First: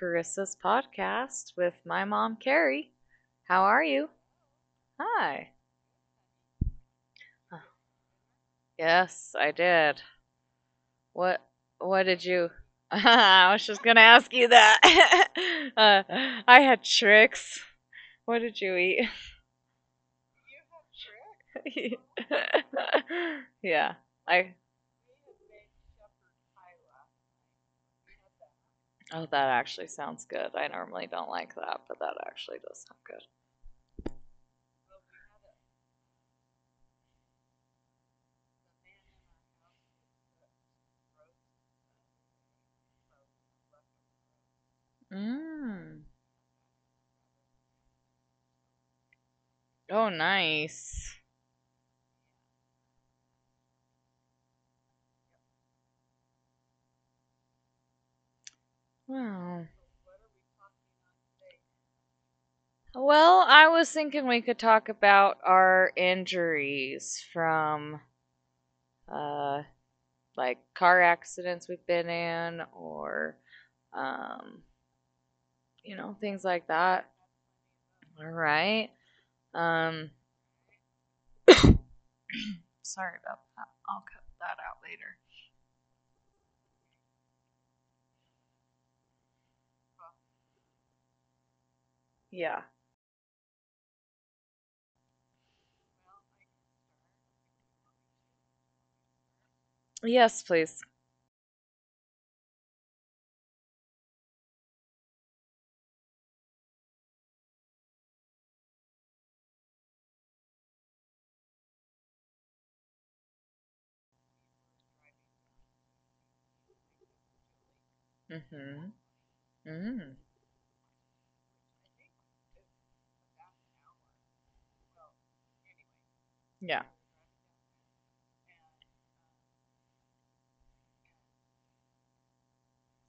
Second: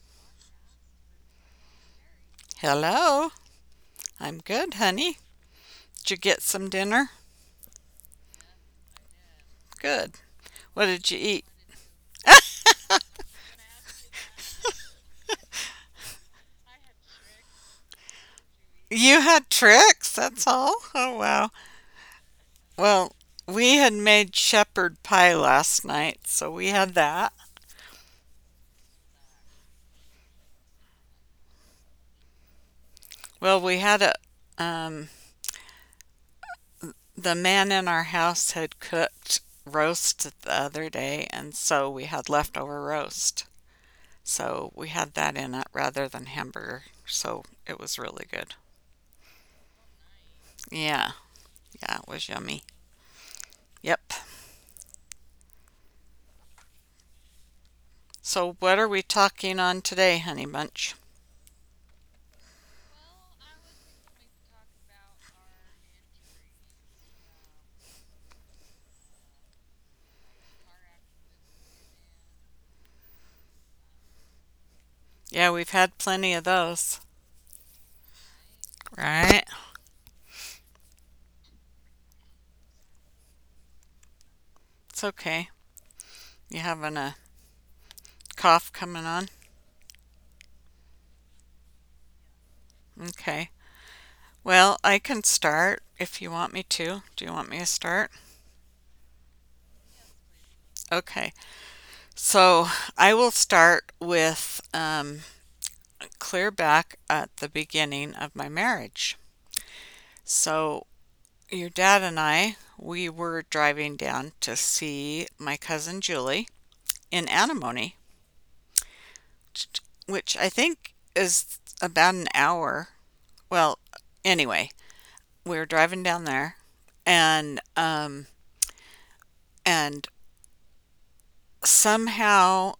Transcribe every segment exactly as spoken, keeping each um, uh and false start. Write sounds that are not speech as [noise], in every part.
Carissa's podcast with my mom, Carrie. Hello. How are you? I'm good, honey. Hi. Did you get some dinner? Yes, I did. Good. What did you What? eat? What did you [laughs] I was just going to ask you that. [laughs] uh, I had tricks. What did you eat? You had tricks, that's all? Oh, wow. [laughs] You had tricks. Well, [laughs] we Yeah. had made I shepherd pie last night, so we had that. Oh, that actually sounds good. I normally don't like that, but that actually does sound Well, we had a, um, the man in our house had cooked roast the other day, and so we had leftover roast. So we good. had that in it Mmm. rather than hamburger. So it was really good. Oh, nice. Yeah, yeah, it was yummy. Yep. So, what are we Wow. talking on today, Honey Bunch? Well, I was thinking we could talk about our injuries from uh like car accidents we've been in, or um Yeah, we've you had know, things plenty of like that. those, All right. right? Um Sorry about that. I'll cut that out later. It's okay. You having a cough coming on? Yeah. Okay. Well, I can start if you want me to. Do you want me to start? Yes, please. Okay. So, I will start with um, clear back at the beginning of my marriage. So, your dad and I, we were driving down to see my cousin Julie in Antimony, Mhm. Mhm. which I think is about an hour. Well, anyway, we were driving down Yeah. there, and um, and somehow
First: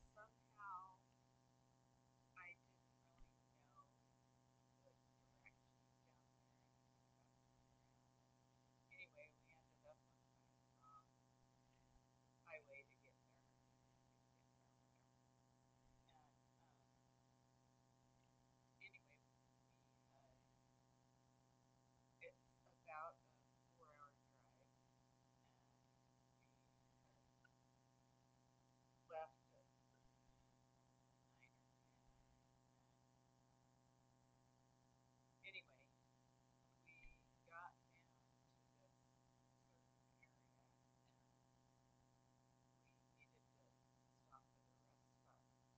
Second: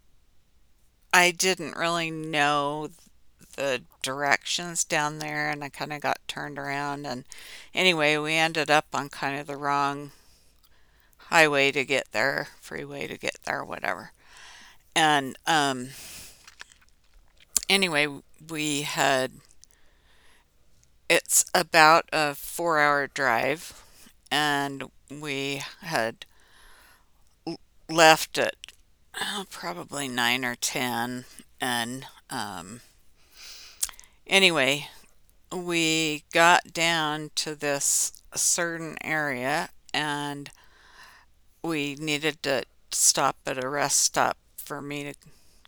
I didn't really know the directions down there, and I kind of got turned around. And anyway, we ended up on kind of the wrong highway to get there, freeway to get there, whatever. And um, anyway, we had it's about a four hour drive, and we had left at uh, probably nine or ten. And um, anyway, we got down to this certain area, and we needed to stop at a rest stop for me to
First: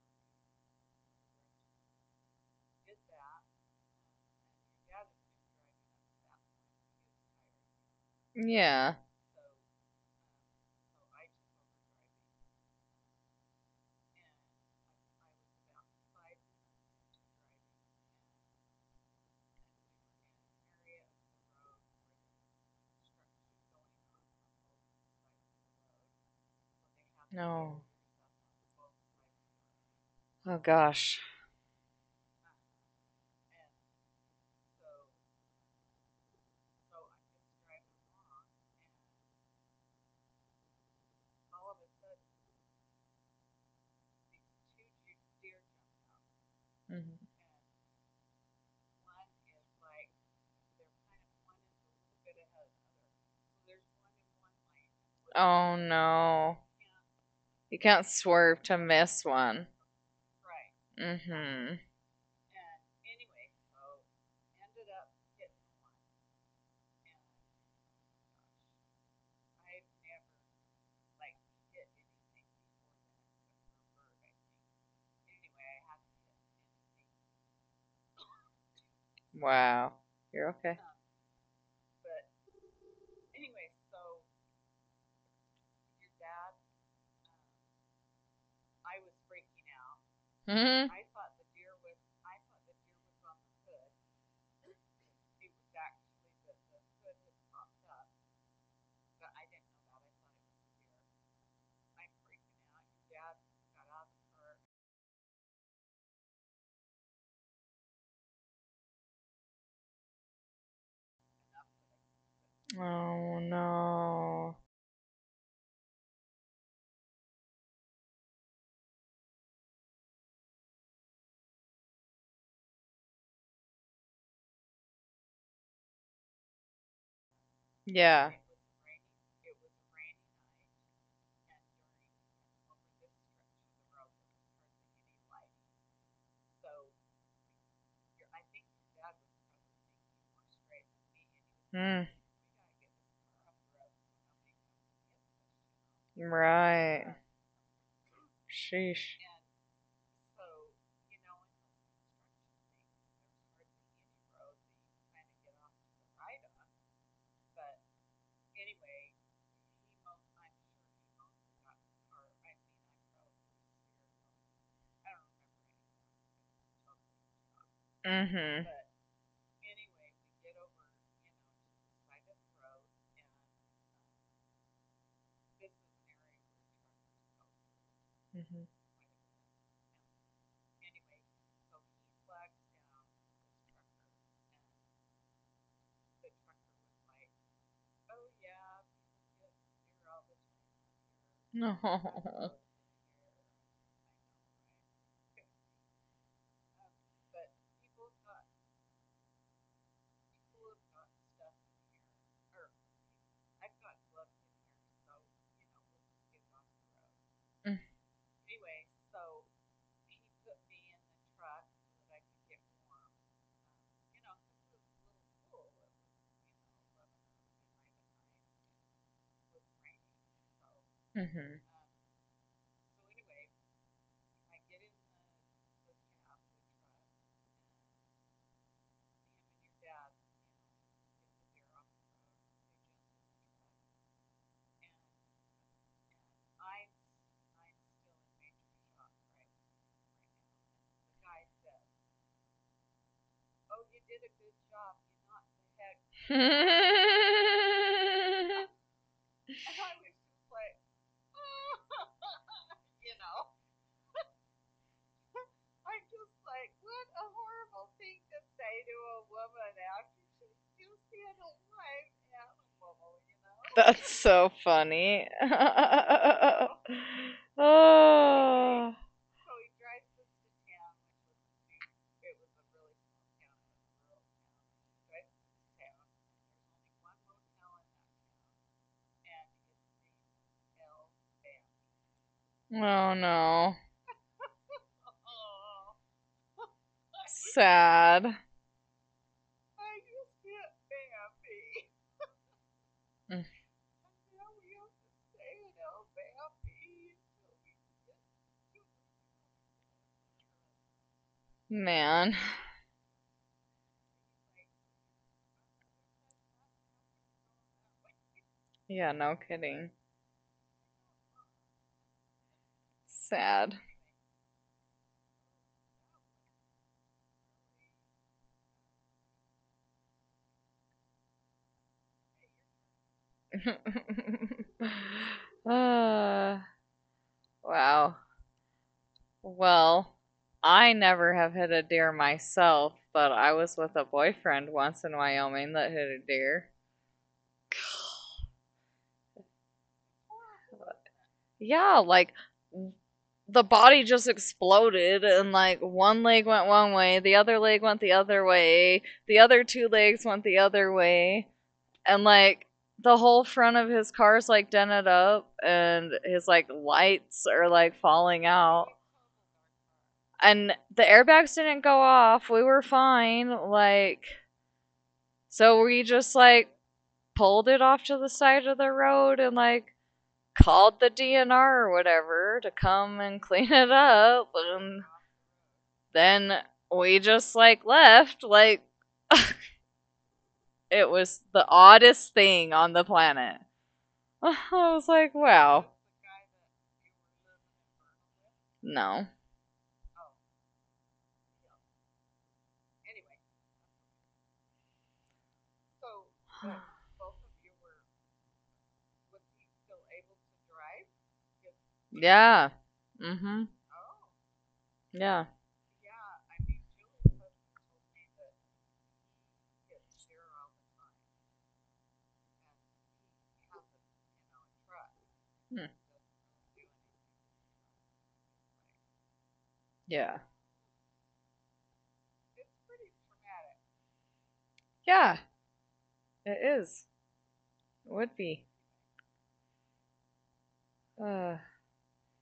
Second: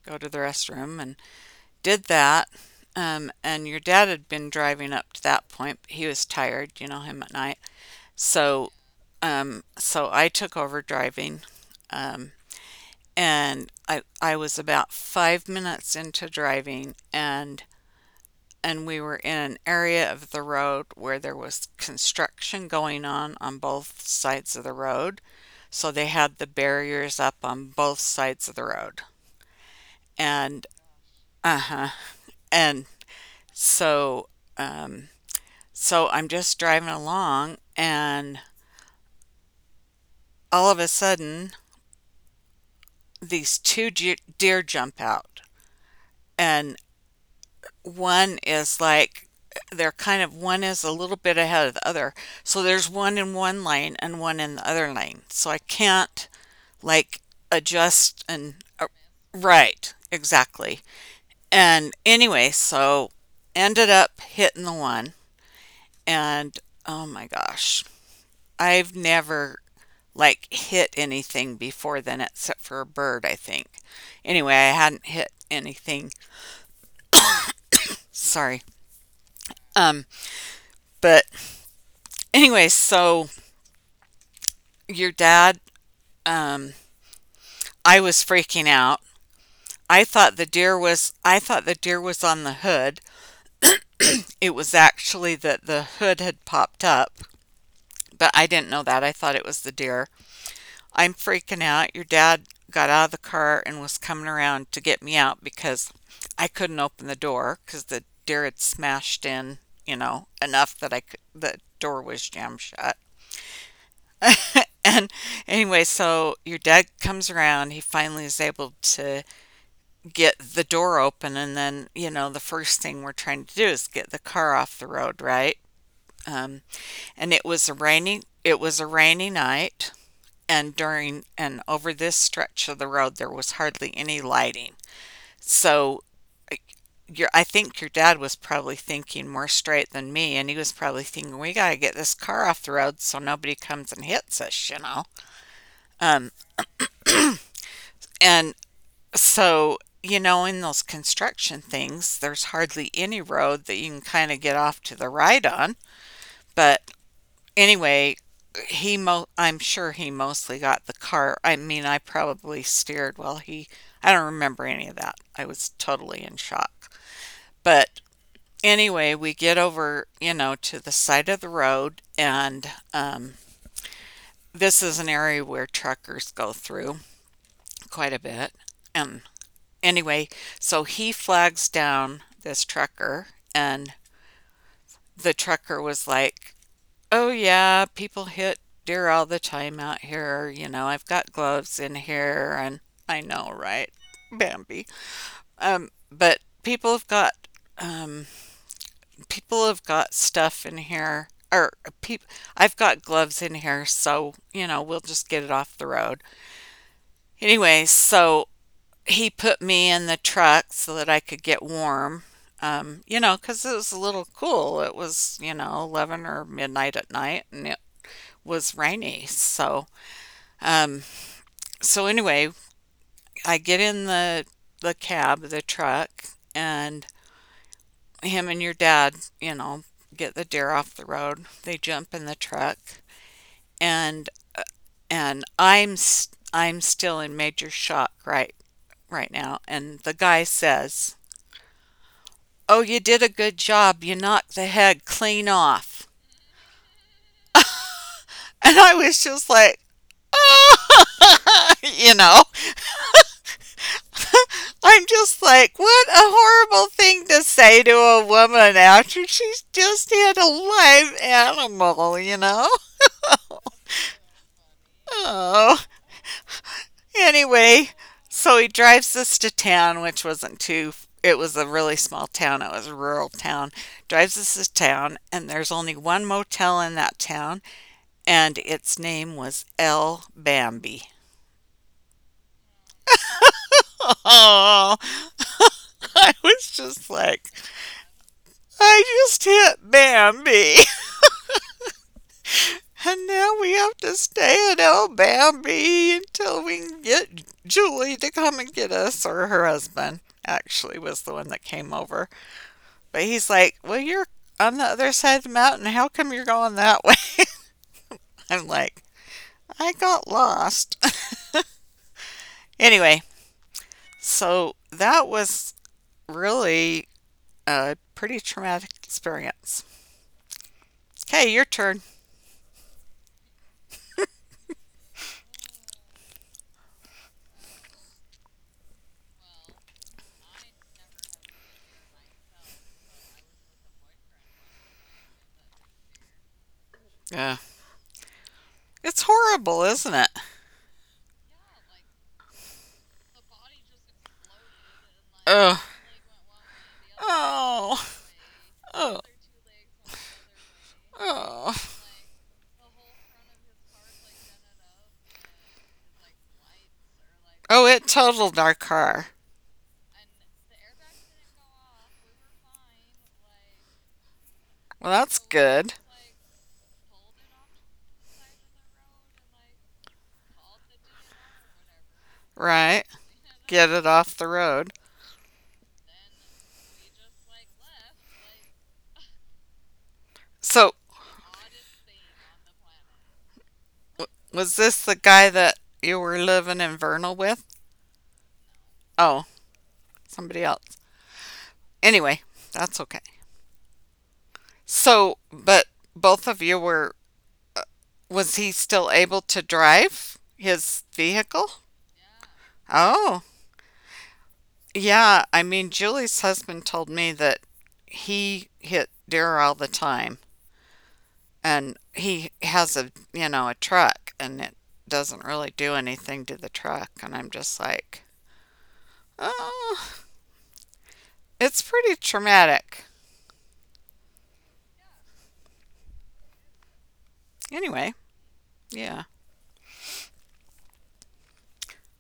go to the restroom, and did that. Um, and your dad had been driving up to that point. But he was tired, you know him at night. So, Yeah. um, so I took over driving, um, and I I was about five minutes into driving, and and we were in an area of the road where there was construction going on on both sides of the road, so they had the barriers up on No. both sides of the road, Oh and gosh. uh huh, and so um, so I'm just So driving I along, kept driving along, and and all of a sudden all of a sudden, these two deer two jump out, deer jumped out. and Mm-hmm. And one one is is like, they're like kind of one they're kind of one is is a a little little bit ahead of the other. bit ahead of the So other. there's one in So one there's lane one and in one one in the lane. other lane. And So I Oh can't no. like You can't adjust, swerve and to uh, miss one. right, exactly. Right. Mm-hmm. And And anyway, so anyway, ended up hitting the one, and oh my gosh. I've never like hit anything before then except for a bird, I think. Anyway, I hadn't hit anything. Sorry. wow. Um, You're okay. but anyway, so your dad, um, I was freaking out. I thought the Mm-hmm. deer was I thought the deer was on the hood. It was actually that the hood had popped up, but I didn't know that. I thought it was the deer. I'm freaking out. Your dad got out of the car and was coming around to get me out because I couldn't open the door cuz the deer had smashed in, you know, enough that I could, the door was jammed shut. Oh no. And anyway, so your dad comes around. He finally is able to get the door open. And then, you know, the first thing we're trying to do is get the car off the road, right? Um, and it was a Yeah. it rainy, it was a rainy night. And during and over this stretch of the road, there was hardly any lighting. So your, I think your dad was probably thinking more straight than me, and he was probably thinking, "We gotta was get this car off the road so nobody comes and hits us," you know. Mm. Right. And Sheesh. So, you know, in those construction things, there's hardly any road that you can kind of get off to the right on. But anyway, he mo I'm sure he mostly got the car. I mean, I probably steered while he I don't remember any of that. I was totally in shock. But And anyway, we get over, you know, to the side of the road, and um this is an area where truckers go through quite a Mm-hmm. bit. And anyway, so he flags down this trucker, and the trucker was like, "Oh, yeah, people hit deer all the time out here. You know, I've got No. gloves in [laughs] here," and I know, right? Bambi. Um, but people have got um, people have got stuff in here, or people. I've got gloves in here, so you know we'll just get it off the road. Anyway, so he put me in the truck so that I could get warm. Um, you know, because it was a little cool. It was, you know, eleven or midnight at night, and it was rainy. So, um, so anyway, I get in the, the cab, the truck, and him and your dad, you know, get the deer off the road. They jump in the truck, and, and I'm, i I'm still in major shock right, right now. And the guy says, "Oh, you did a good job. You knocked the head clean off." [laughs] And I was just like, [laughs] you know, I'm just like, what a horrible thing to say to a woman after she's just had a live animal, you know? That's so funny. [laughs] Oh, anyway, so he Oh. drives us to town, which wasn't too, it was a really small town. It was a rural town. Drives us to town, and there's only one motel in that town, and its name was El Bambi. Oh no. Oh, I was just like, Sad. I just hit Bambi. [laughs] Mm, And now we have to stay at El Bambi until we can get Julie to come and get us, or her husband actually was the one that came man. over. But he's like, "Well, you're on the other side of the mountain. How come you're going that [laughs] way?" I'm Yeah, like, no kidding. I got lost. [laughs] Anyway, Sad. so that was really a pretty traumatic experience. Okay, your turn. [laughs] uh, wow. Well, I never have hit a deer myself, but I was with a boyfriend once in Wyoming that hit a deer. Yeah. It's horrible, isn't it? Yeah, like the body just exploded, and like Ugh. one leg went one way, the other leg went the other Oh. way, the other Oh. two legs went the other way, and Oh. like the whole front of his car's like dented up and his like lights are like Oh, falling it out. totaled our car. And the airbags didn't go off. We were fine. Like, Well, so that's we just good, like pulled it off to the side of the road and like called the D N R or whatever to come and right? clean it Get up, it off the and road. then we just like left. Like, [laughs] it So, was the oddest thing on the planet. [laughs] I was was like, this the wow. guy that you were living in Vernal with? No, Oh, somebody else. Anyway, that's okay. So, but both of [sighs] you were, was he still able to drive his vehicle? yeah, mm-hmm, Oh. yeah. Yeah, I mean, Julie's husband told me that he hit deer all the time, and he has a you know a truck, and it doesn't Hmm. really do anything to the truck, and I'm just like, Yeah, oh, it's pretty traumatic. yeah. It is. It Anyway, would be. yeah. Uh,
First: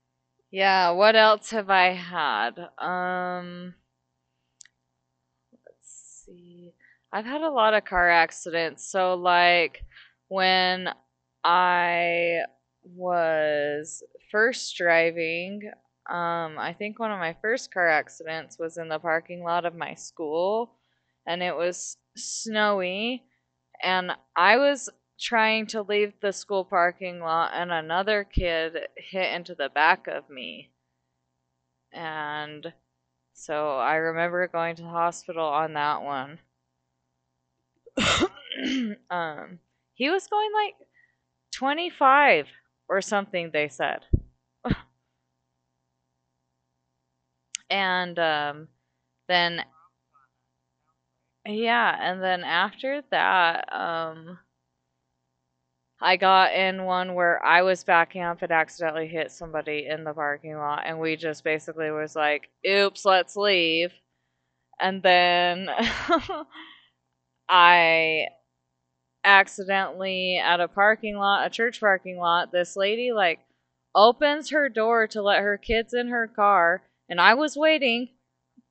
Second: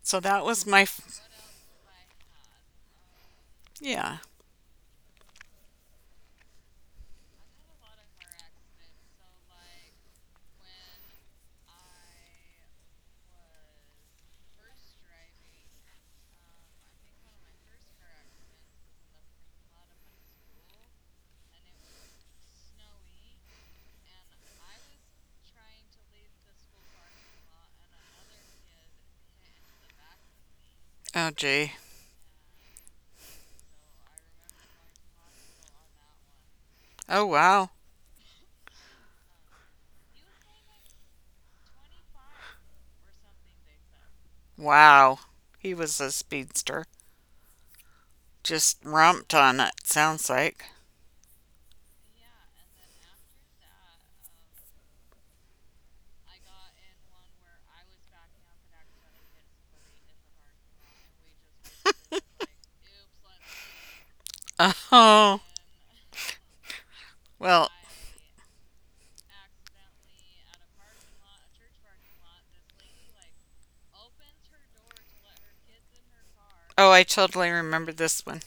So that was my yeah. What f- else have I had? Um. Yeah. Let's see. I've had a lot of car accidents. So, like, when I was first driving, um, I think one of my first car accidents was in the parking lot of my school, and it was snowy, and I was trying to leave the school parking lot, and another kid hit into the back of me. Oh gee. And so I remember going to the hospital on that one. Oh wow. [coughs] [clears throat] um, he was going like twenty-five or something, they said. [laughs] Wow. He was a speedster. and um, Just romped on then, it. Sounds like. yeah, and then after that, um, I got in one where I was backing up and accidentally hit somebody in the parking lot, and we just basically was like, oops, let's leave. And [laughs] Oh then [laughs] well. I accidentally at a parking lot, a church parking lot, this lady like opens her door to let her kids in her car, Oh, and I I was totally waiting. remember this one.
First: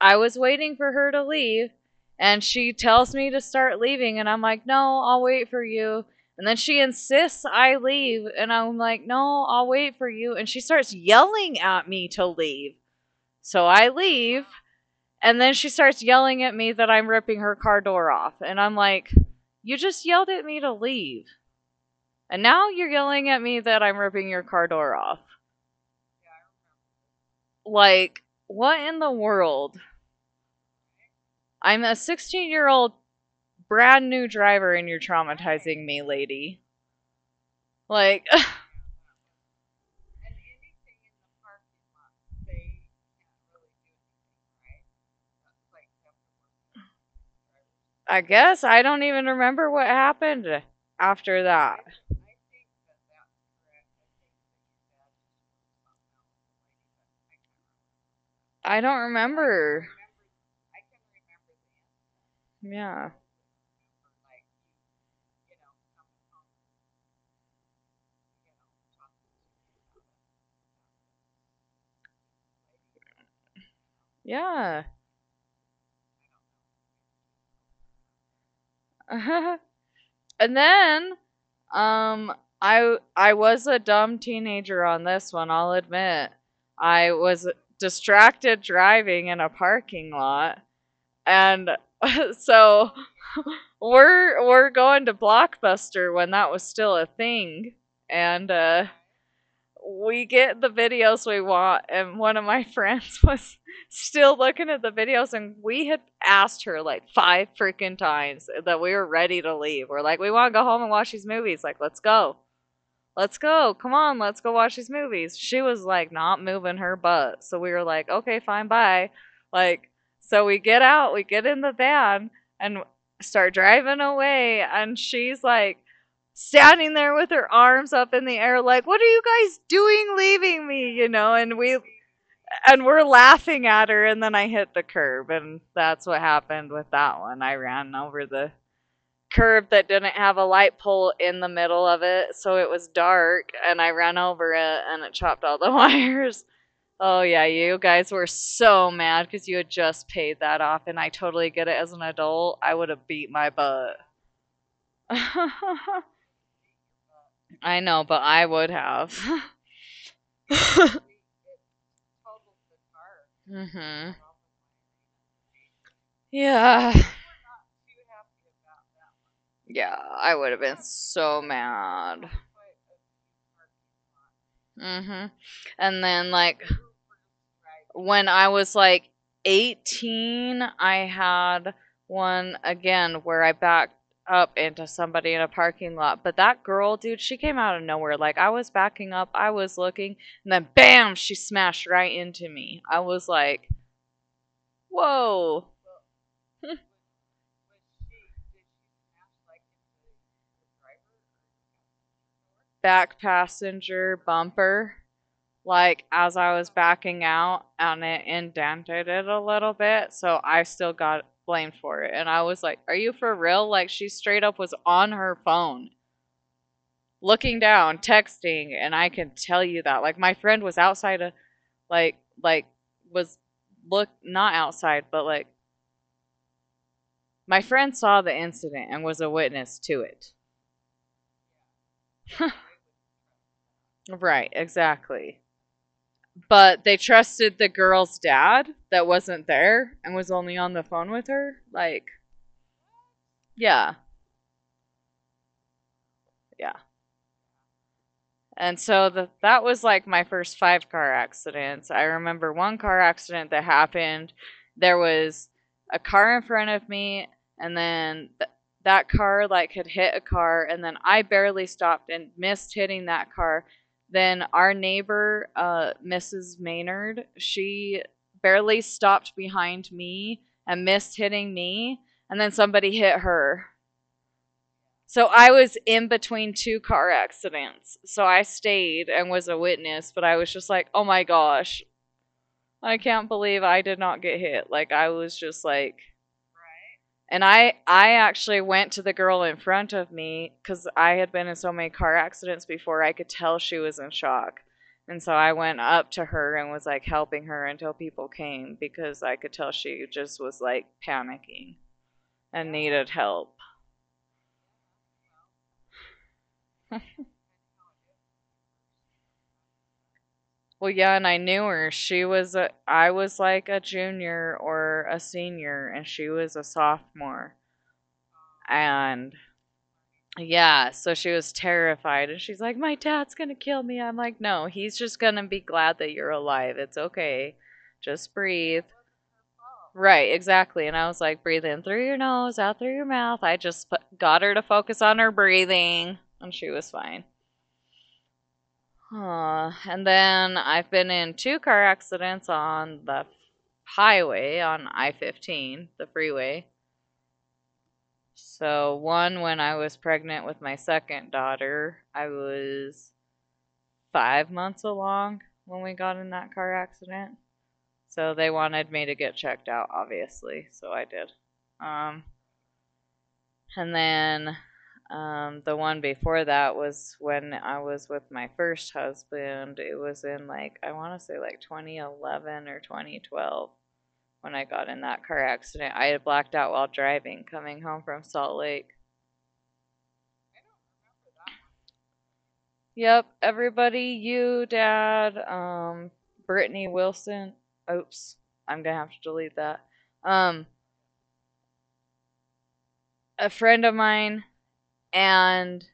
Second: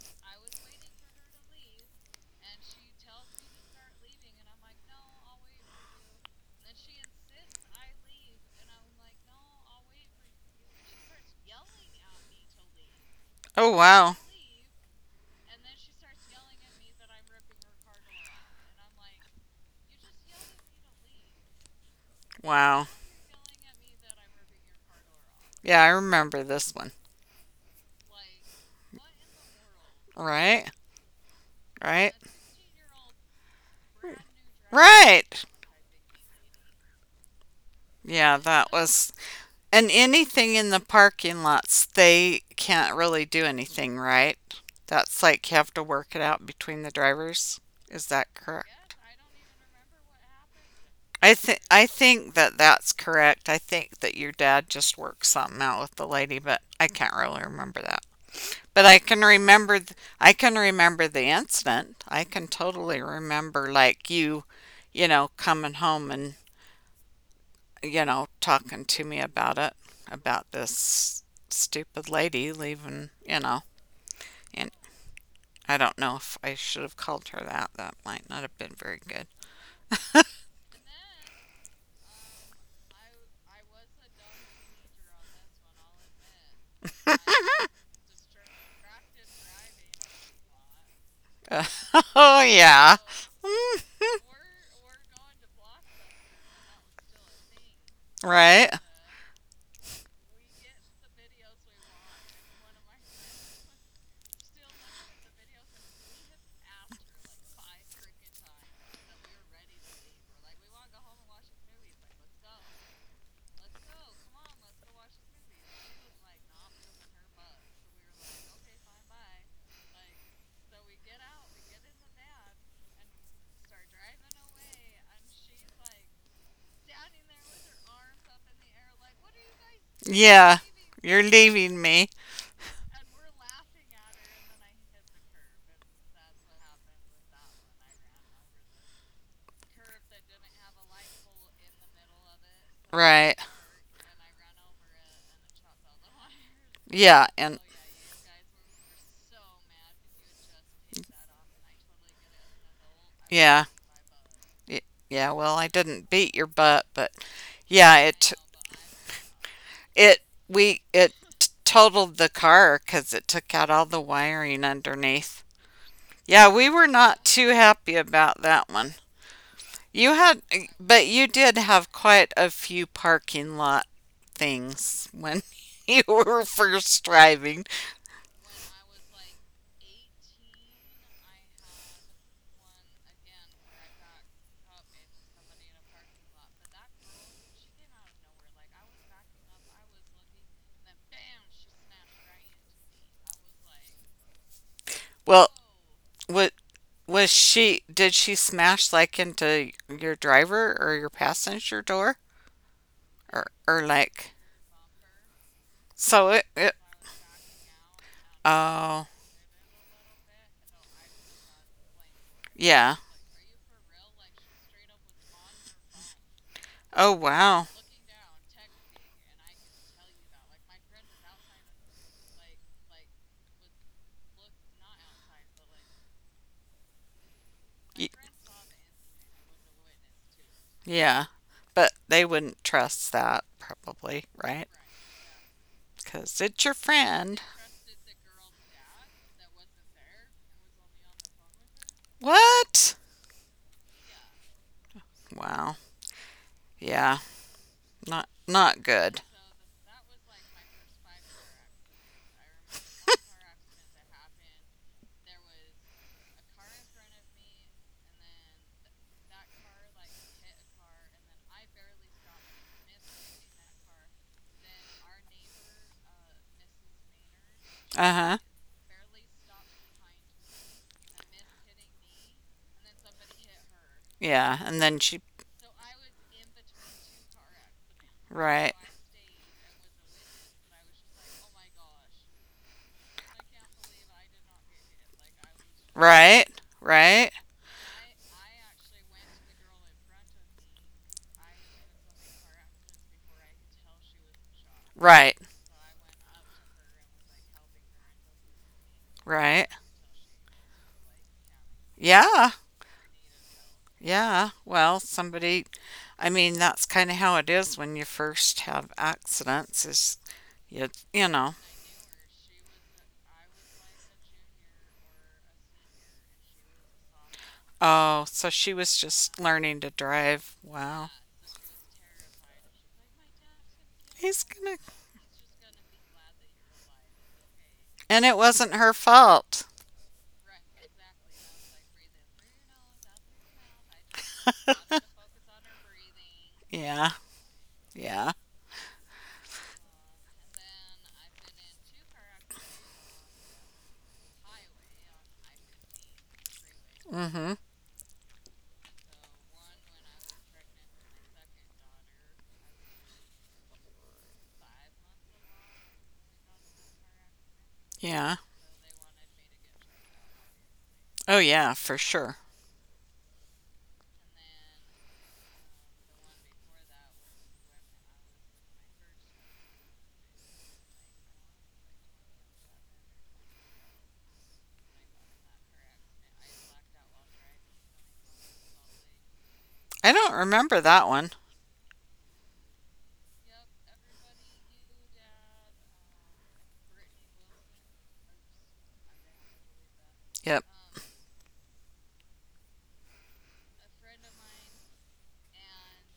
I was waiting for her to leave, and she tells me to start leaving, and I'm like, "No, I'll wait for you." And then she insists I leave, and I'm like, "No, I'll wait for you." And she starts yelling at me to leave. So Oh, I wow. leave, and then she starts yelling at me that I'm ripping her car door off, and I'm like, "You just yelled at me to leave." And now Wow. you're yelling at me that I'm ripping your car door off. Yeah, I remember this one. Like, what in the world? Right? I'm a Right? sixteen-year-old brand new driver and you're Right! traumatizing me, lady. Like, Yeah, that was. And anything in the parking lots, they can't really do anything, right? That's like, you have to work it out between the drivers. Is [laughs] I that guess I correct? don't even remember what happened I after think I that. think that that's correct. I think that your dad just worked something out with the lady, but I can't really remember that. But I I don't can remember remember. I can remember the incident. I can totally Yeah. remember like you, you know, coming home, and you know, talking to me about it, about this stupid lady leaving, you know. And Yeah. I don't know if I should have called her that. That might not have been very good. [laughs] And then, um, I I was a dumb teenager on this one. I'll admit, I was distracted driving in a parking lot, Uh, and [laughs] [laughs] oh yeah. so [laughs] Mm, we're we're going to Blockbuster when that was still a thing, and right. uh, we get the videos we want, and one of my [laughs] friends was still looking at the videos, and we had asked her like five freaking times that we were ready to leave. We're like, we want to go home and watch these movies, like, let's go, let's go. Come on, let's go watch these movies. She was like not moving her butt. So we were like, okay, fine, bye. Like, so we get out, we get in the van and start driving away. And she's like standing there with her arms up in the air, like, what are you guys doing Yeah. leaving me? You You're know, and leaving we, me. and we're laughing at her. And then I hit the curb. And that's what happened with that one. I ran over the curb that didn't have a light pole in the middle of it, so it was Right. dark, and I ran over it and it chopped all the [laughs] wires. [laughs] Yeah, Oh and yeah, you guys were so mad because you had just paid that off, and I totally get it. As an adult, I would have beat yeah, my butt. y- yeah. Well, I [laughs] didn't beat your butt, but yeah, I know, it but I would have. it we it [laughs] t- totaled the car because it took out all the Hmm. wiring underneath. Yeah, we were Yeah, not, wow, too happy about that one. You yeah, had, I would have been but you did so have quite a mad. few parking lot things when Hmm. [laughs] you And were then like first driving. when I was like eighteen, I had one again where I backed up into somebody in a parking lot. But that girl, dude, she came out of nowhere. Like, I was backing up, I was looking, and then bam, she smashed right into me. I was like, Well, whoa. what [laughs] was she? Did she smash like into your driver or your passenger door, Back or or like? passenger bumper. Like, So it, as it I was backing out, and it Oh indented it a little bit, so I still got blamed for it. And I was yeah. like, are you for real? Like, she straight up was on her phone, Oh, wow. looking down, texting, and I can tell you that. Like, my friend was outside of like like was look not outside, but like my Y- friend saw the incident and was a witness to it. yeah, but they wouldn't trust that, probably, [laughs] right, Right, exactly. because it's your But they friend. trusted the girl's dad that wasn't there and was only on the phone with her. Like, What? yeah, Wow. yeah. Yeah. Not not And good. so, the, that was like my first five car accidents. I remember one car accident that happened. There was a car in front of me, and then th- that car like had hit a car, and then I barely stopped and missed hitting that car. Then our neighbor, uh, Missus Maynard, she Uh-huh. barely stopped behind me and missed hitting me, and then somebody hit her. Yeah, and then she So I was in between two car accidents. So I right. stayed and was a witness, but I was just like, oh my gosh, I can't believe I did not get hit. Like, I was just like, Right. Right. and I I actually went to the girl in front of me cuz I had been in so many car accidents before. I could tell she was in shock. Right. And so I went up to her and was like helping her until people came because I Right. could tell she just was like panicking Yeah. and needed help. Yeah. Well, somebody, I mean, that's kind of [laughs] how it is when you first have accidents is you Well, you yeah, and know. I knew her. She was a, I was like a junior or a senior, and she was a sophomore. Oh, so she was just And learning to drive. yeah, Wow. so she was terrified, and she's like, "My dad's gonna kill me." I'm He's like, gonna. "No, he's just gonna be glad that you're alive. It's okay. And it Just wasn't her breathe." fault. Right, exactly. And I was like, "Breathe in through your nose, out through your mouth." I just put, got her to focus on her [laughs] breathing, and she Yeah. was fine. Yeah. Uh, and then I've been in two car accidents on the highway on I fifteen, the freeway. Mhm. So, one when I was pregnant with my second daughter, I was five months along when we got in that car accident. Yeah. So, they wanted me to get checked out, obviously. So, I Oh did. yeah, for sure. Um, And then um, the one before that was when I was with my first husband. It was in like, I want to say like twenty eleven or twenty twelve when I got in that car accident. I had blacked out while driving coming home from Salt Lake. I don't remember that one. Yep, everybody, you, Dad, um, Brittany Wilson. Oops, I'm gonna have to delete that. Yep. Um, a friend of mine and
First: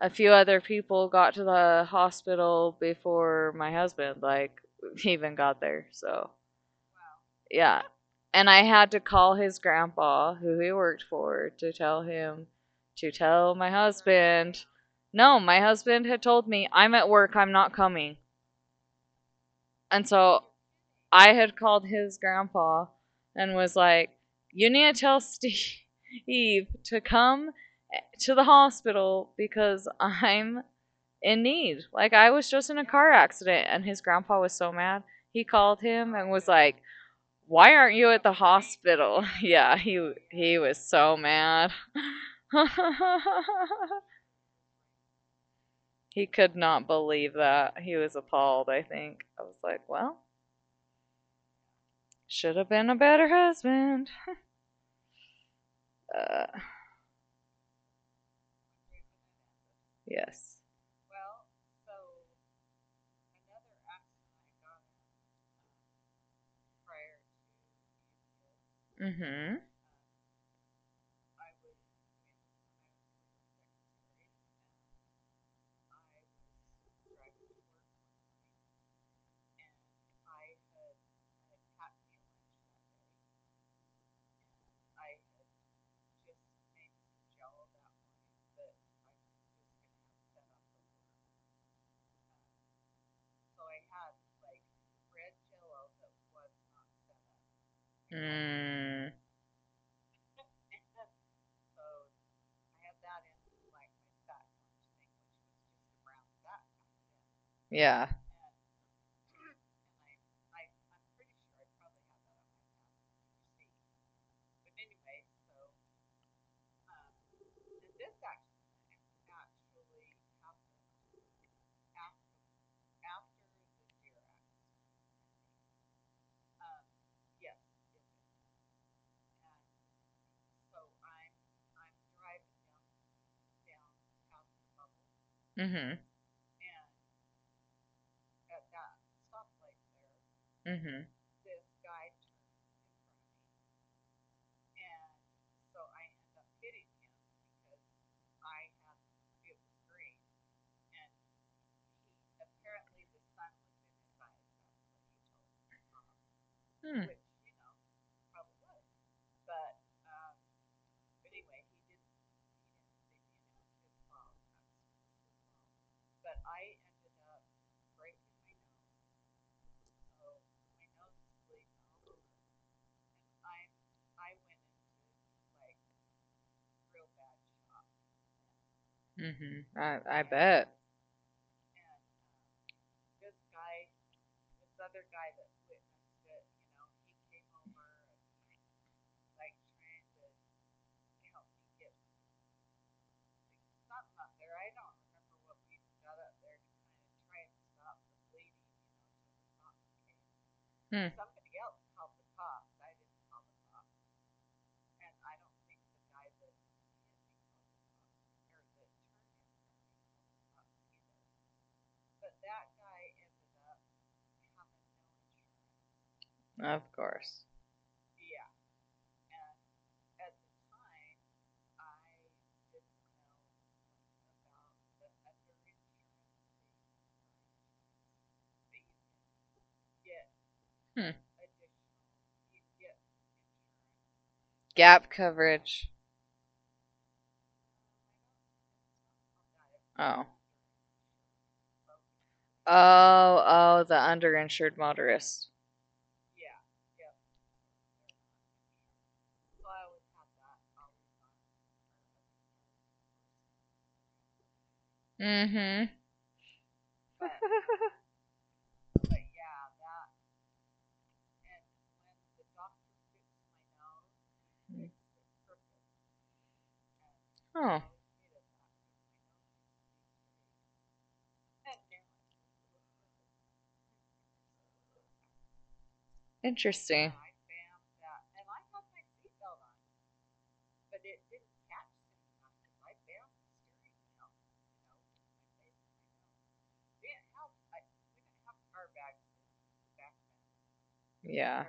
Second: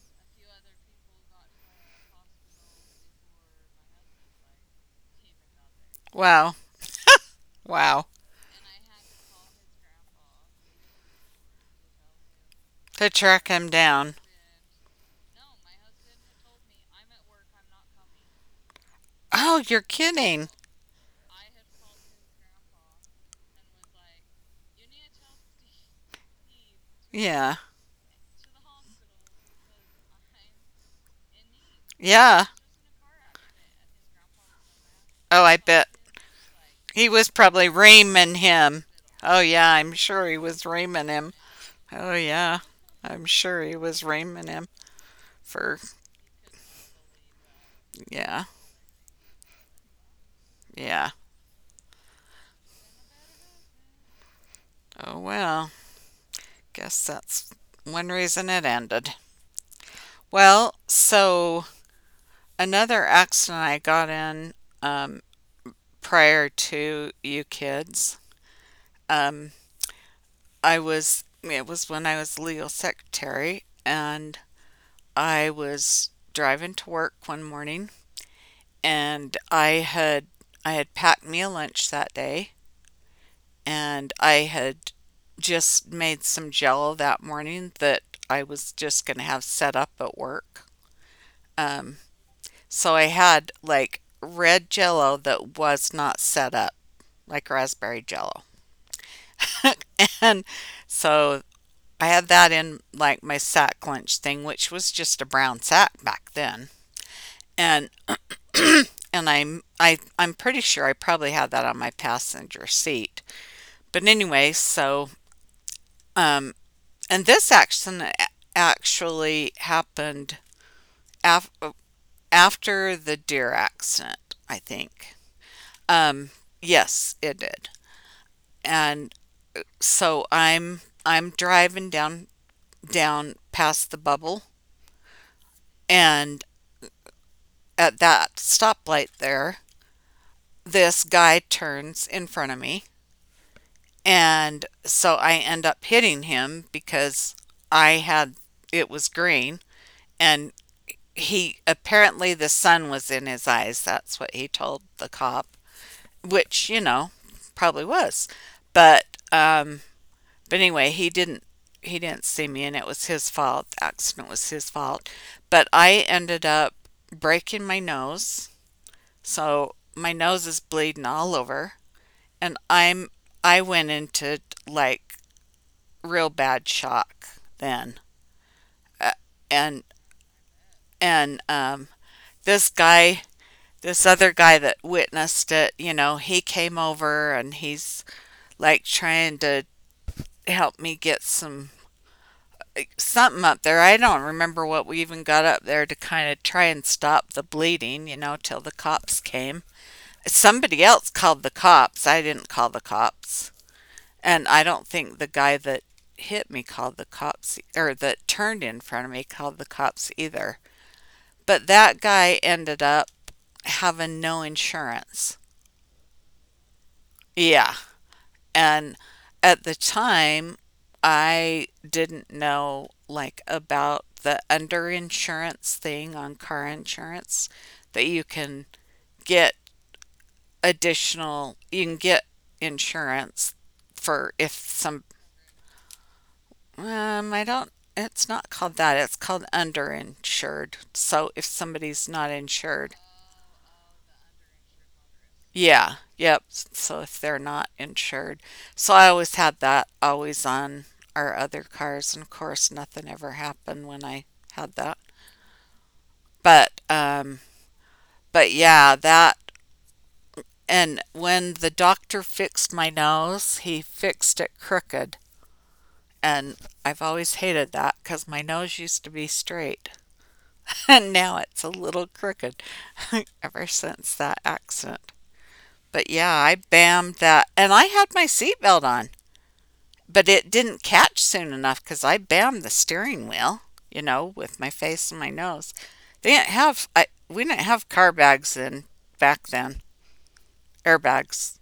a few other people got to the hospital before my husband like [laughs] even got there. So Wow. yeah, Wow. and I had to call his grandpa, who he worked for, to tell him To to track tell my him down. husband. No, my husband had told me I'm at work, I'm not coming, Oh, you're and so kidding. I had called his grandpa and was like, "You need to tell [laughs] Steve to come Yeah. to the hospital because [laughs] I'm in need. Like I Yeah. was just in a car accident," and his grandpa was so mad. He Oh, I called bet. him and was like, He was "Why probably aren't you at the reaming him. hospital?" [laughs] Oh, Yeah, yeah, I'm he sure he he was was so reaming him. mad. [laughs] Oh, yeah. I'm sure he was reaming him for, He could not believe that. He was yeah, appalled, I think. I was like, "Well, yeah. should have been a better husband." Oh, well, Uh, guess that's one reason it ended. yes. Well, so another accident I got in, um, prior to you kids. Mhm. Um, I was it was when I was legal secretary, and I was driving to work one morning, and I had I had packed me a lunch that day, and I had just made some jello that morning that I was just going to have set up at work. Um, so I had like red jello that was not set up, like raspberry jello. [laughs] Mm. And so I had that in like my sack lunch thing, which was just a brown sack back then. And Yeah. and I'm I I'm pretty sure I probably had that on my passenger seat. But anyway, so um and this accident actually happened af- after the deer accident, I think. Um yes, it did. And so I'm I'm driving down down past the bubble Mhm. and at that stoplight there Mhm. this guy turns in front of me. And so I end up hitting him because I had it was green and he apparently the sun was in his eyes. That's what he told the cop, which, you Hmm. know, probably was. But um but anyway, he didn't he didn't see me and it was his fault. The accident was his fault. But I ended up breaking my nose. So my nose is bleeding all over. And I'm I went into like real bad shock then, uh, Mhm. I and I bet. and um, this guy, this other guy that witnessed it, you know, he came over and he's like trying to help me get some like, something up there. I don't remember what we even got up there to kind of try and stop the bleeding, you know, till the cops came. Somebody Hmm. else called the cops. I didn't call the cops. And I don't think the guy that hit me called the cops or that turned in front of me called the cops either. But that guy ended up having no insurance. Of course. Yeah. And at the time, I didn't know like about the underinsurance thing on car insurance that you can get Hmm. additional you can get insurance for if Gap some. coverage. Um, I don't, it's not called that. It's called Oh. underinsured. So if somebody's not insured, Oh, oh, the underinsured motorist. yeah, yep. So if they're not insured, so I always had that always on our other cars, and of course, nothing ever happened when I had that. Mhm. But, um, but yeah, that. And when the doctor fixed my nose, he fixed it crooked. And I've always hated Oh, that because my nose used to be straight. [laughs] And now it's a little crooked [laughs] ever since that accident. But yeah, I interesting. bammed that. And I had my seatbelt on, but it didn't catch soon enough because I bammed the steering wheel, you know, with my face and my nose. They didn't have, I, we didn't have car bags then, back then, Yeah. airbags.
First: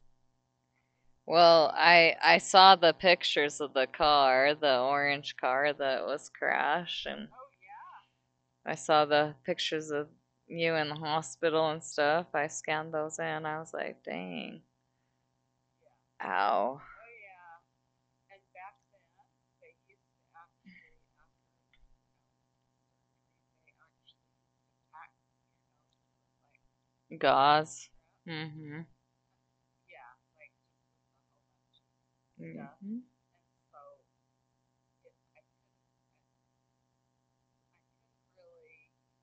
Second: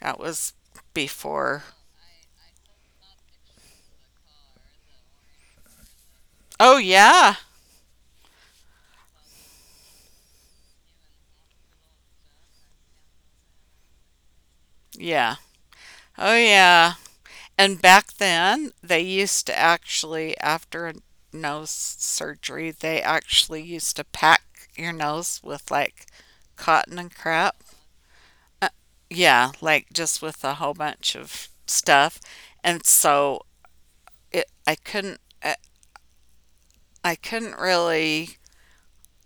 That was before. Well, I I saw the pictures of the car, the orange car that was Oh, crashed, and yeah. I saw the pictures of you in the hospital and stuff. I scanned those in. I was like, dang. Yeah. Oh, Ow. yeah. And back then, they used to actually, after a nose surgery, they actually used to pack your nose with like cotton and crap. Gauze. Uh, Mm-hmm. yeah, like just with a whole bunch of stuff. And Mhm. so it, I couldn't, I, I couldn't really,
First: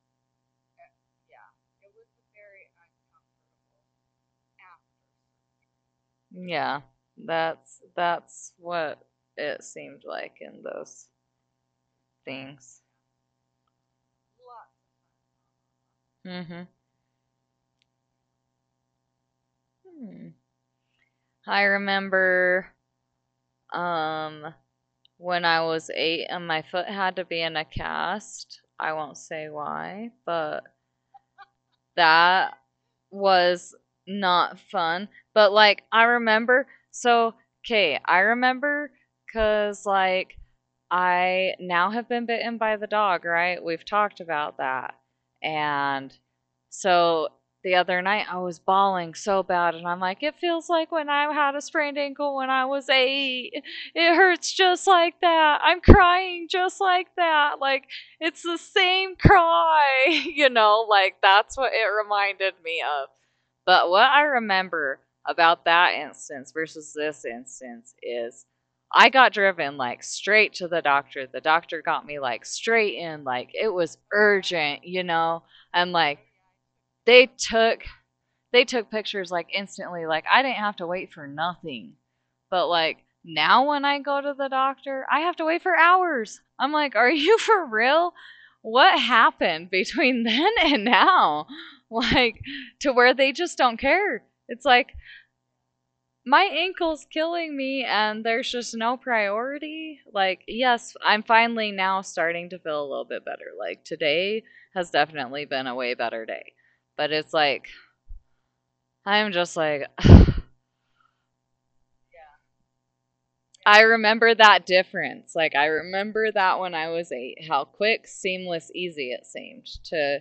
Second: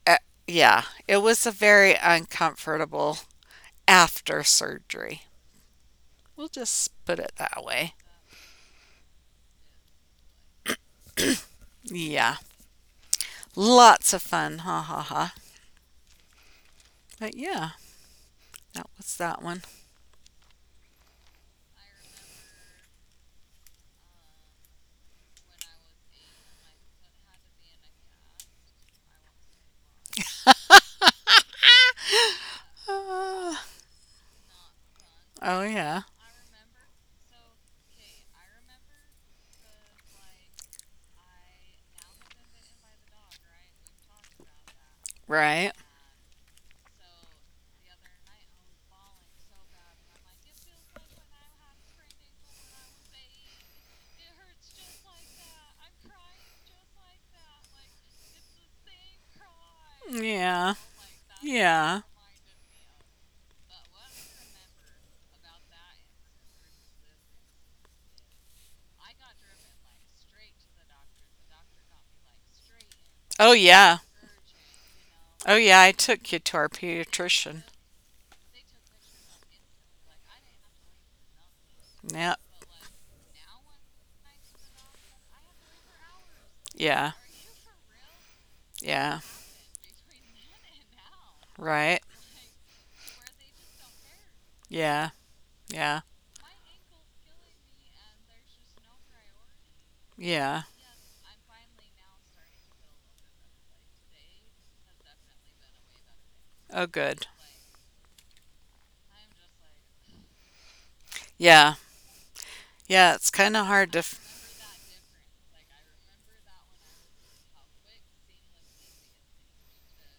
uh, yeah, it was a very uncomfortable after surgery. We'll Yeah. just put it that That's way. that's what it seemed like in those Yeah, things. lots of fun. Ha ha ha. Mm-hmm. But yeah, that was that one. Hmm. I remember um when I was eight and my foot had to be in a cast. I won't say why, but that Uh, was not fun. But oh like yeah, I remember so okay, I remember cuz like I now have been bitten by the dog, right? We've talked about that. right. And so the other night I was bawling so bad and I'm like, it feels like when I had a sprained ankle when I was eight. It hurts just like that. I'm crying just like that. Like it's the same cry, [laughs] The same cry. you Yeah, I'm like, know, like that's what it yeah. reminded me of. But what I remember about that instance versus this instance is I got driven like straight to the doctor. The doctor got me like straight in, like Oh it was yeah, urgent, you know. oh And yeah. I like took you to our they pediatrician. took they took pictures like instantly. Like I didn't have to wait for nothing. Yep. But like now when I go to the doctor, I have to wait for hours. I'm like, Yeah, are you [laughs] for real? What yeah. happened between [laughs] then and now? Right. Like to where they just don't care. It's like Yeah, yeah, my ankle's killing me and there's just no priority like yeah. yes, I'm finally now starting to feel a little bit better like today has definitely been a way better day, Oh but good. it's like I'm just like [sighs] yeah, yeah. Yeah, yeah. It's kind of I hard to. F- remember that difference, like I remember that when I was eight how quick, seamless, easy it seemed to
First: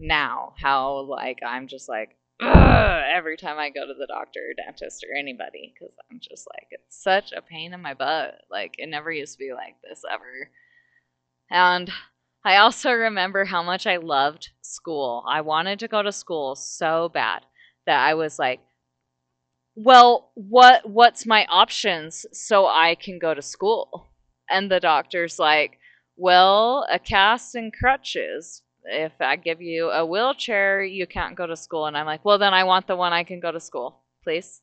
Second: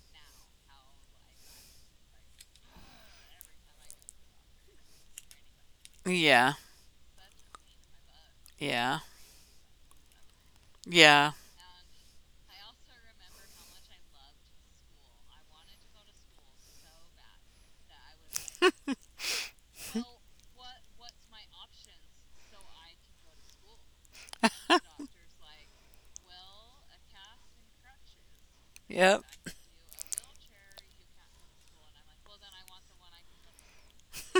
now how like I'm just like "Ugh," every time I go to the doctor or dentist or anybody because I'm just Yeah, like it's such a pain in my butt. Like it never yeah, used to be like this ever. yeah. And I also remember how much I loved school. I wanted to go to school so bad that I was like, well, what what's my options so I can go to school, and the doctor's like, well, a cast and crutches, if I Yep, give you a wheelchair you can't go to school, and I'm like, well then I want the one I can go to school, please,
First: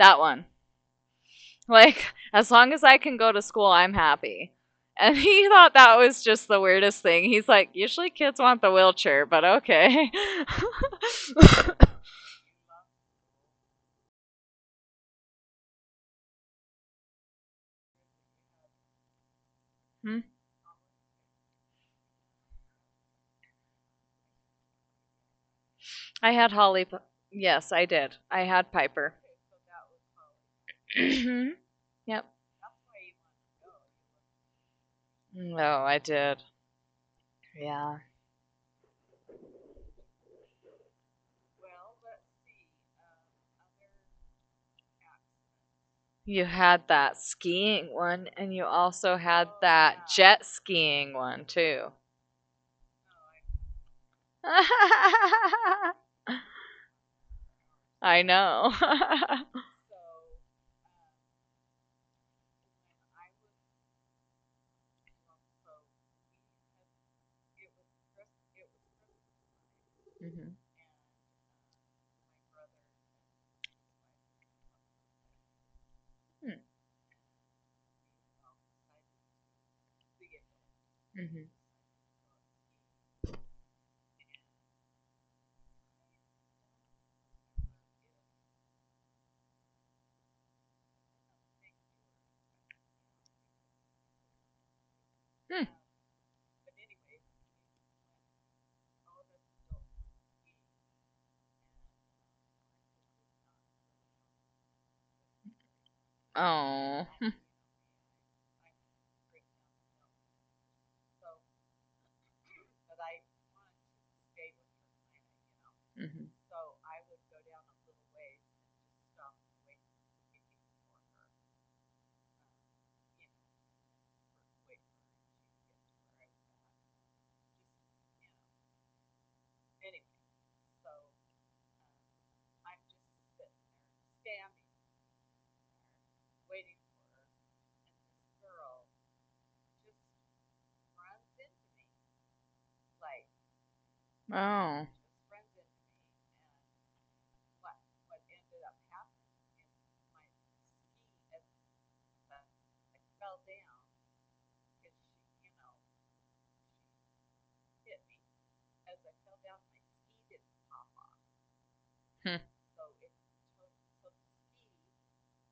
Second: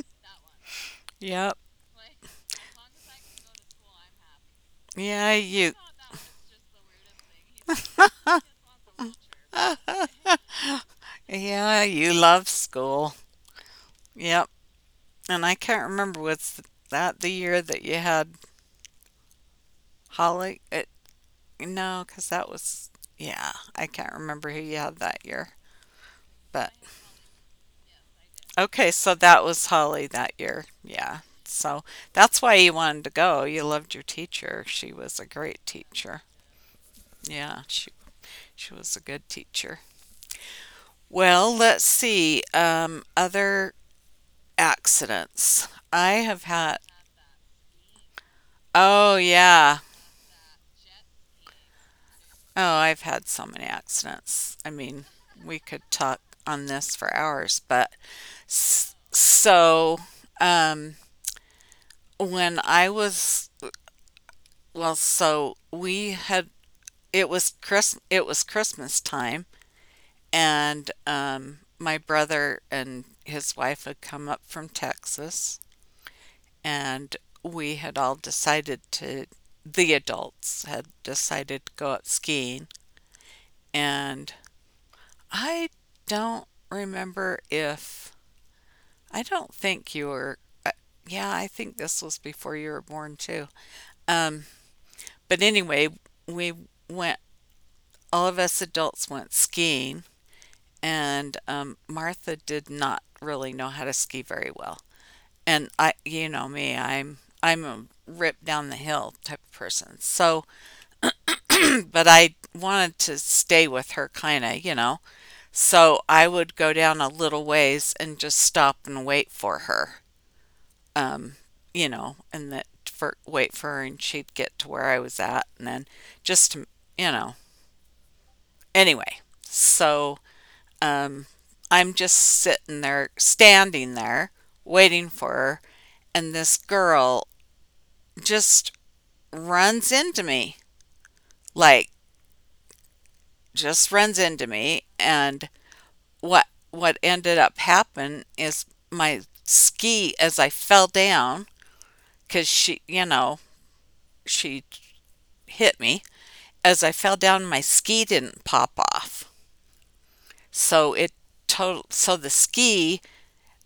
that one. yep. [laughs] Like as long as I can go to school I'm happy, and Yeah, he [laughs] you thought that was just the weirdest thing. He's like, usually kids want the wheelchair, but [laughs] okay. Yeah, you love school. Yep. And I can't remember was that the year that you had [laughs] [laughs] Holly? It, no, 'cause that was yeah, I can't remember who you had that year. I But had Holly. Yes, I did. I okay, had so Piper. that was Holly that year. [clears throat] Yeah. Yep. So that's why you wanted to go. You loved your teacher. She was a great No, I teacher. did. Yeah, she Yeah. she was a good teacher. Well, let's see. Um, other accidents. I have You had. had that skiing one, and you Oh, also had yeah. that jet skiing one, too. Oh, I've had so many accidents. [laughs] I mean, we could I talk on this for hours, but know. s- [laughs] so um when I was well, so we had it was Chris it was Christmas time Mm-hmm. and um my brother and his wife had come up from Texas and we had all decided to the adults had Mm-hmm. decided to go up skiing and I don't remember if I don't think you were uh, yeah, I think this was before you were born too. Um, but Mm. anyway, we went all of us adults went skiing and um, Martha did not really know how to ski very well. And I you know Oh. me, I'm I'm a rip down the hill type of person. So, but I wanted to stay with her kind of, you know. Mm-hmm. So I would go down a little ways and just stop and wait for her, um, you know, and that for wait for her, and she'd get to where I was at, and then just to, you know, anyway. So um, I'm just sitting there, standing there, waiting for her, and this girl just runs into me, like just Oh. runs into me, and what what ended up happening is my ski as I fell down cuz she, you know, she hit me. As I fell down, my ski didn't pop off. Hmm. So it total so the ski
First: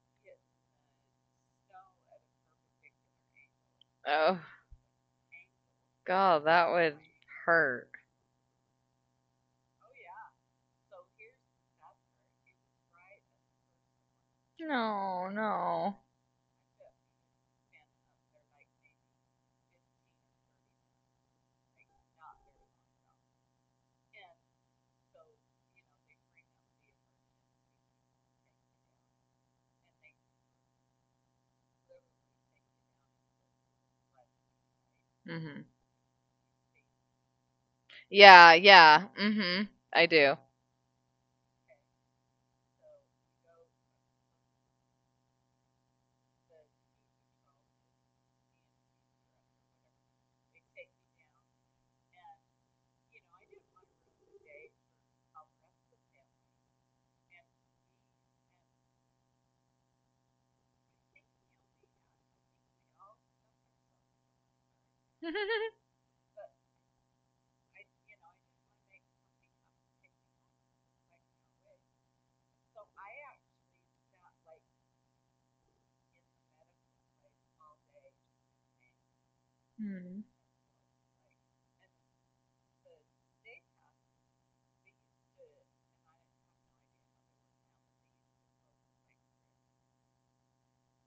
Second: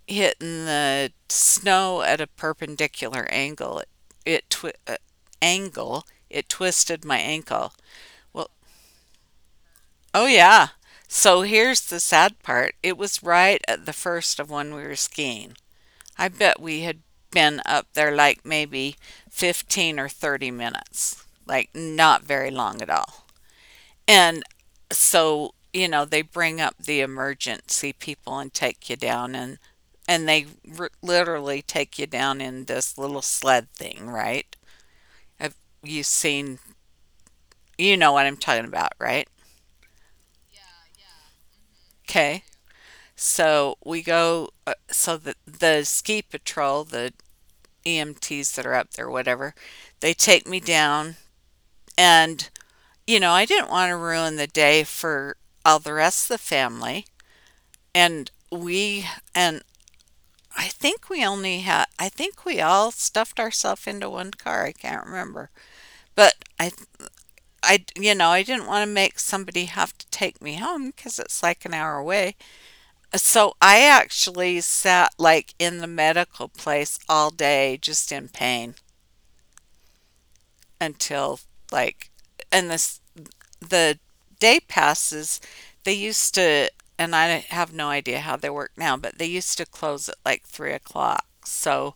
hitting the snow at a perpendicular angle. It, Oh, it twi- uh, angle, God, it that would twisted my ankle. hurt. Well, oh yeah. So here's the sad part. It was right at the first of when we were No, skiing. no. I bet we had been up there like maybe fifteen or thirty minutes, like not very long at all. And so, you know, they bring up the emergency people and take you down and and they r- literally take you down in this little sled thing, right? Have Hmm. you seen, you know what I'm Yeah, talking about, yeah. right? Mhm. I do. Okay. So we go, uh, so the, the ski patrol, the E M Ts that are up there, whatever, they take me down. And, you know, I didn't want to ruin the day for all the rest of the family. And we, and I think we only had, I think we all stuffed ourselves into one car. I can't remember. But [laughs] I, I, you know, I didn't want to make somebody have to take me home because it's like an hour away. So I actually sat like in the medical place all day just in pain Hmm. until like, and this the day passes, they used to, and I have no idea how they work now, but they used to close at like three o'clock. So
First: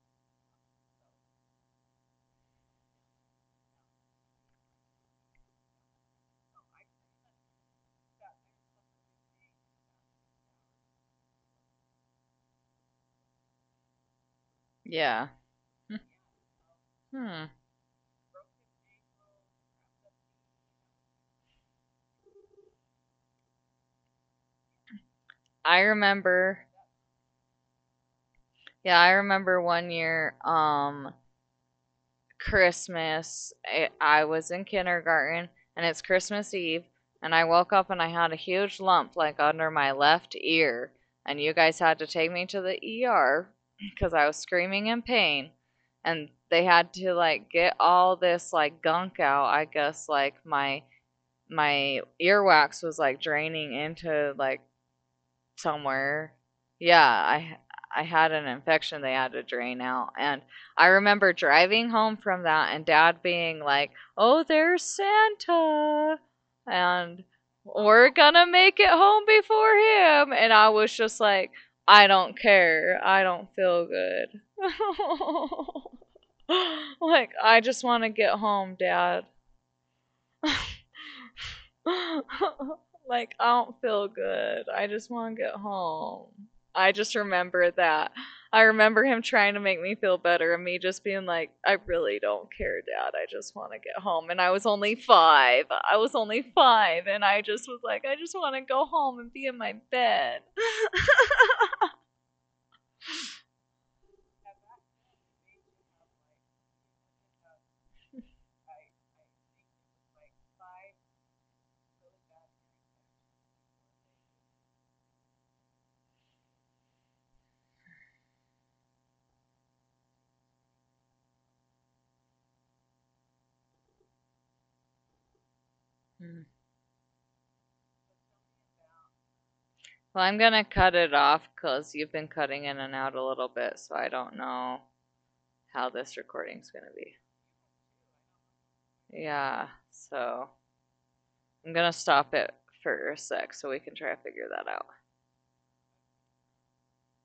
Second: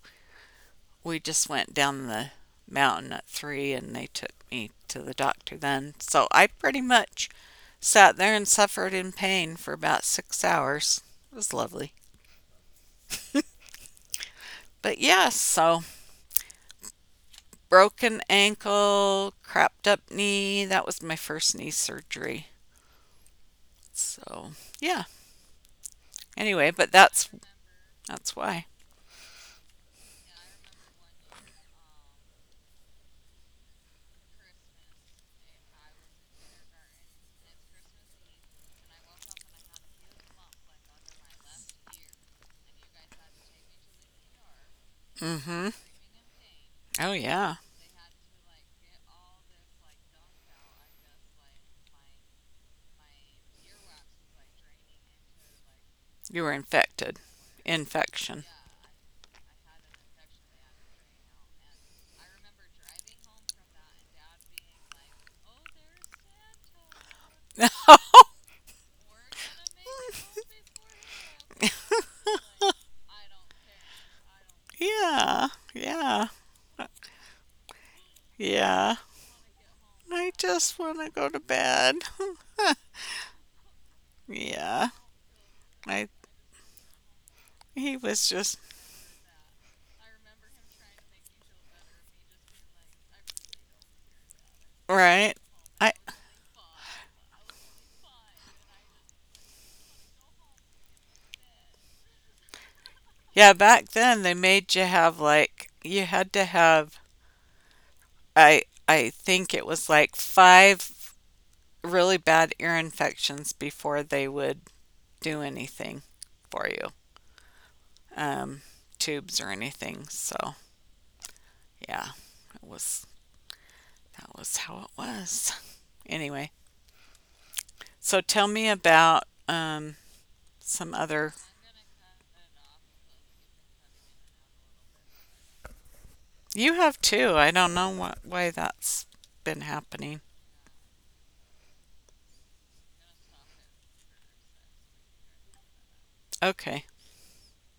we just went down the mountain at three and they took me to the doctor then. So I pretty much sat there and suffered in pain for about six hours. It was lovely. But yeah, Yeah. so Hmm. broken ankle, crapped up knee. That was my first knee surgery. So yeah. I Anyway, but remember. that's that's why. Yeah, I remember one year um Christmas. I, I was in kindergarten and it's Christmas Eve and I woke up and I had a huge lump like under my left ear and you guys had to take me to the E R cuz [clears throat] I was screaming in Mm-hmm. pain and Oh, they had yeah. to like get all this like gunk out, I guess, like my my earwax was like draining into like You were somewhere. infected. Yeah, I Infection. I had an infection they had to drain out, and I remember driving home from that and dad being like, "Oh, there's Santa." And [laughs] we're gonna make it home before him. And I was just like, I don't care. I don't feel Oh good. yeah. Yeah. [laughs] Like, I just want to Yeah. get home, Dad. I just want to [laughs] go to bed. [laughs] Like I don't [laughs] feel Yeah. good. I just want to get I home. I just He remember was that. just I remember him trying to make me feel better and me just being like, I really don't care, dad. I just want to get home. And I was only right. five. I I was only five and I just was like, I just want to go home and be in my bed. Yeah, back then they made you have like you had to have I I think it was like five really bad ear infections before they would do anything for you. Um Tubes or anything. So yeah, it was that was how it was. Anyway, so tell me about [laughs] Well, um, I'm going to cut it some off other. cuz you've been cutting in and out a little bit, so I don't know how this recording's going to You be. have too. I don't know what why that's Yeah. been So, happening. I'm gonna stop it for a sec so we can try to figure that out. Okay.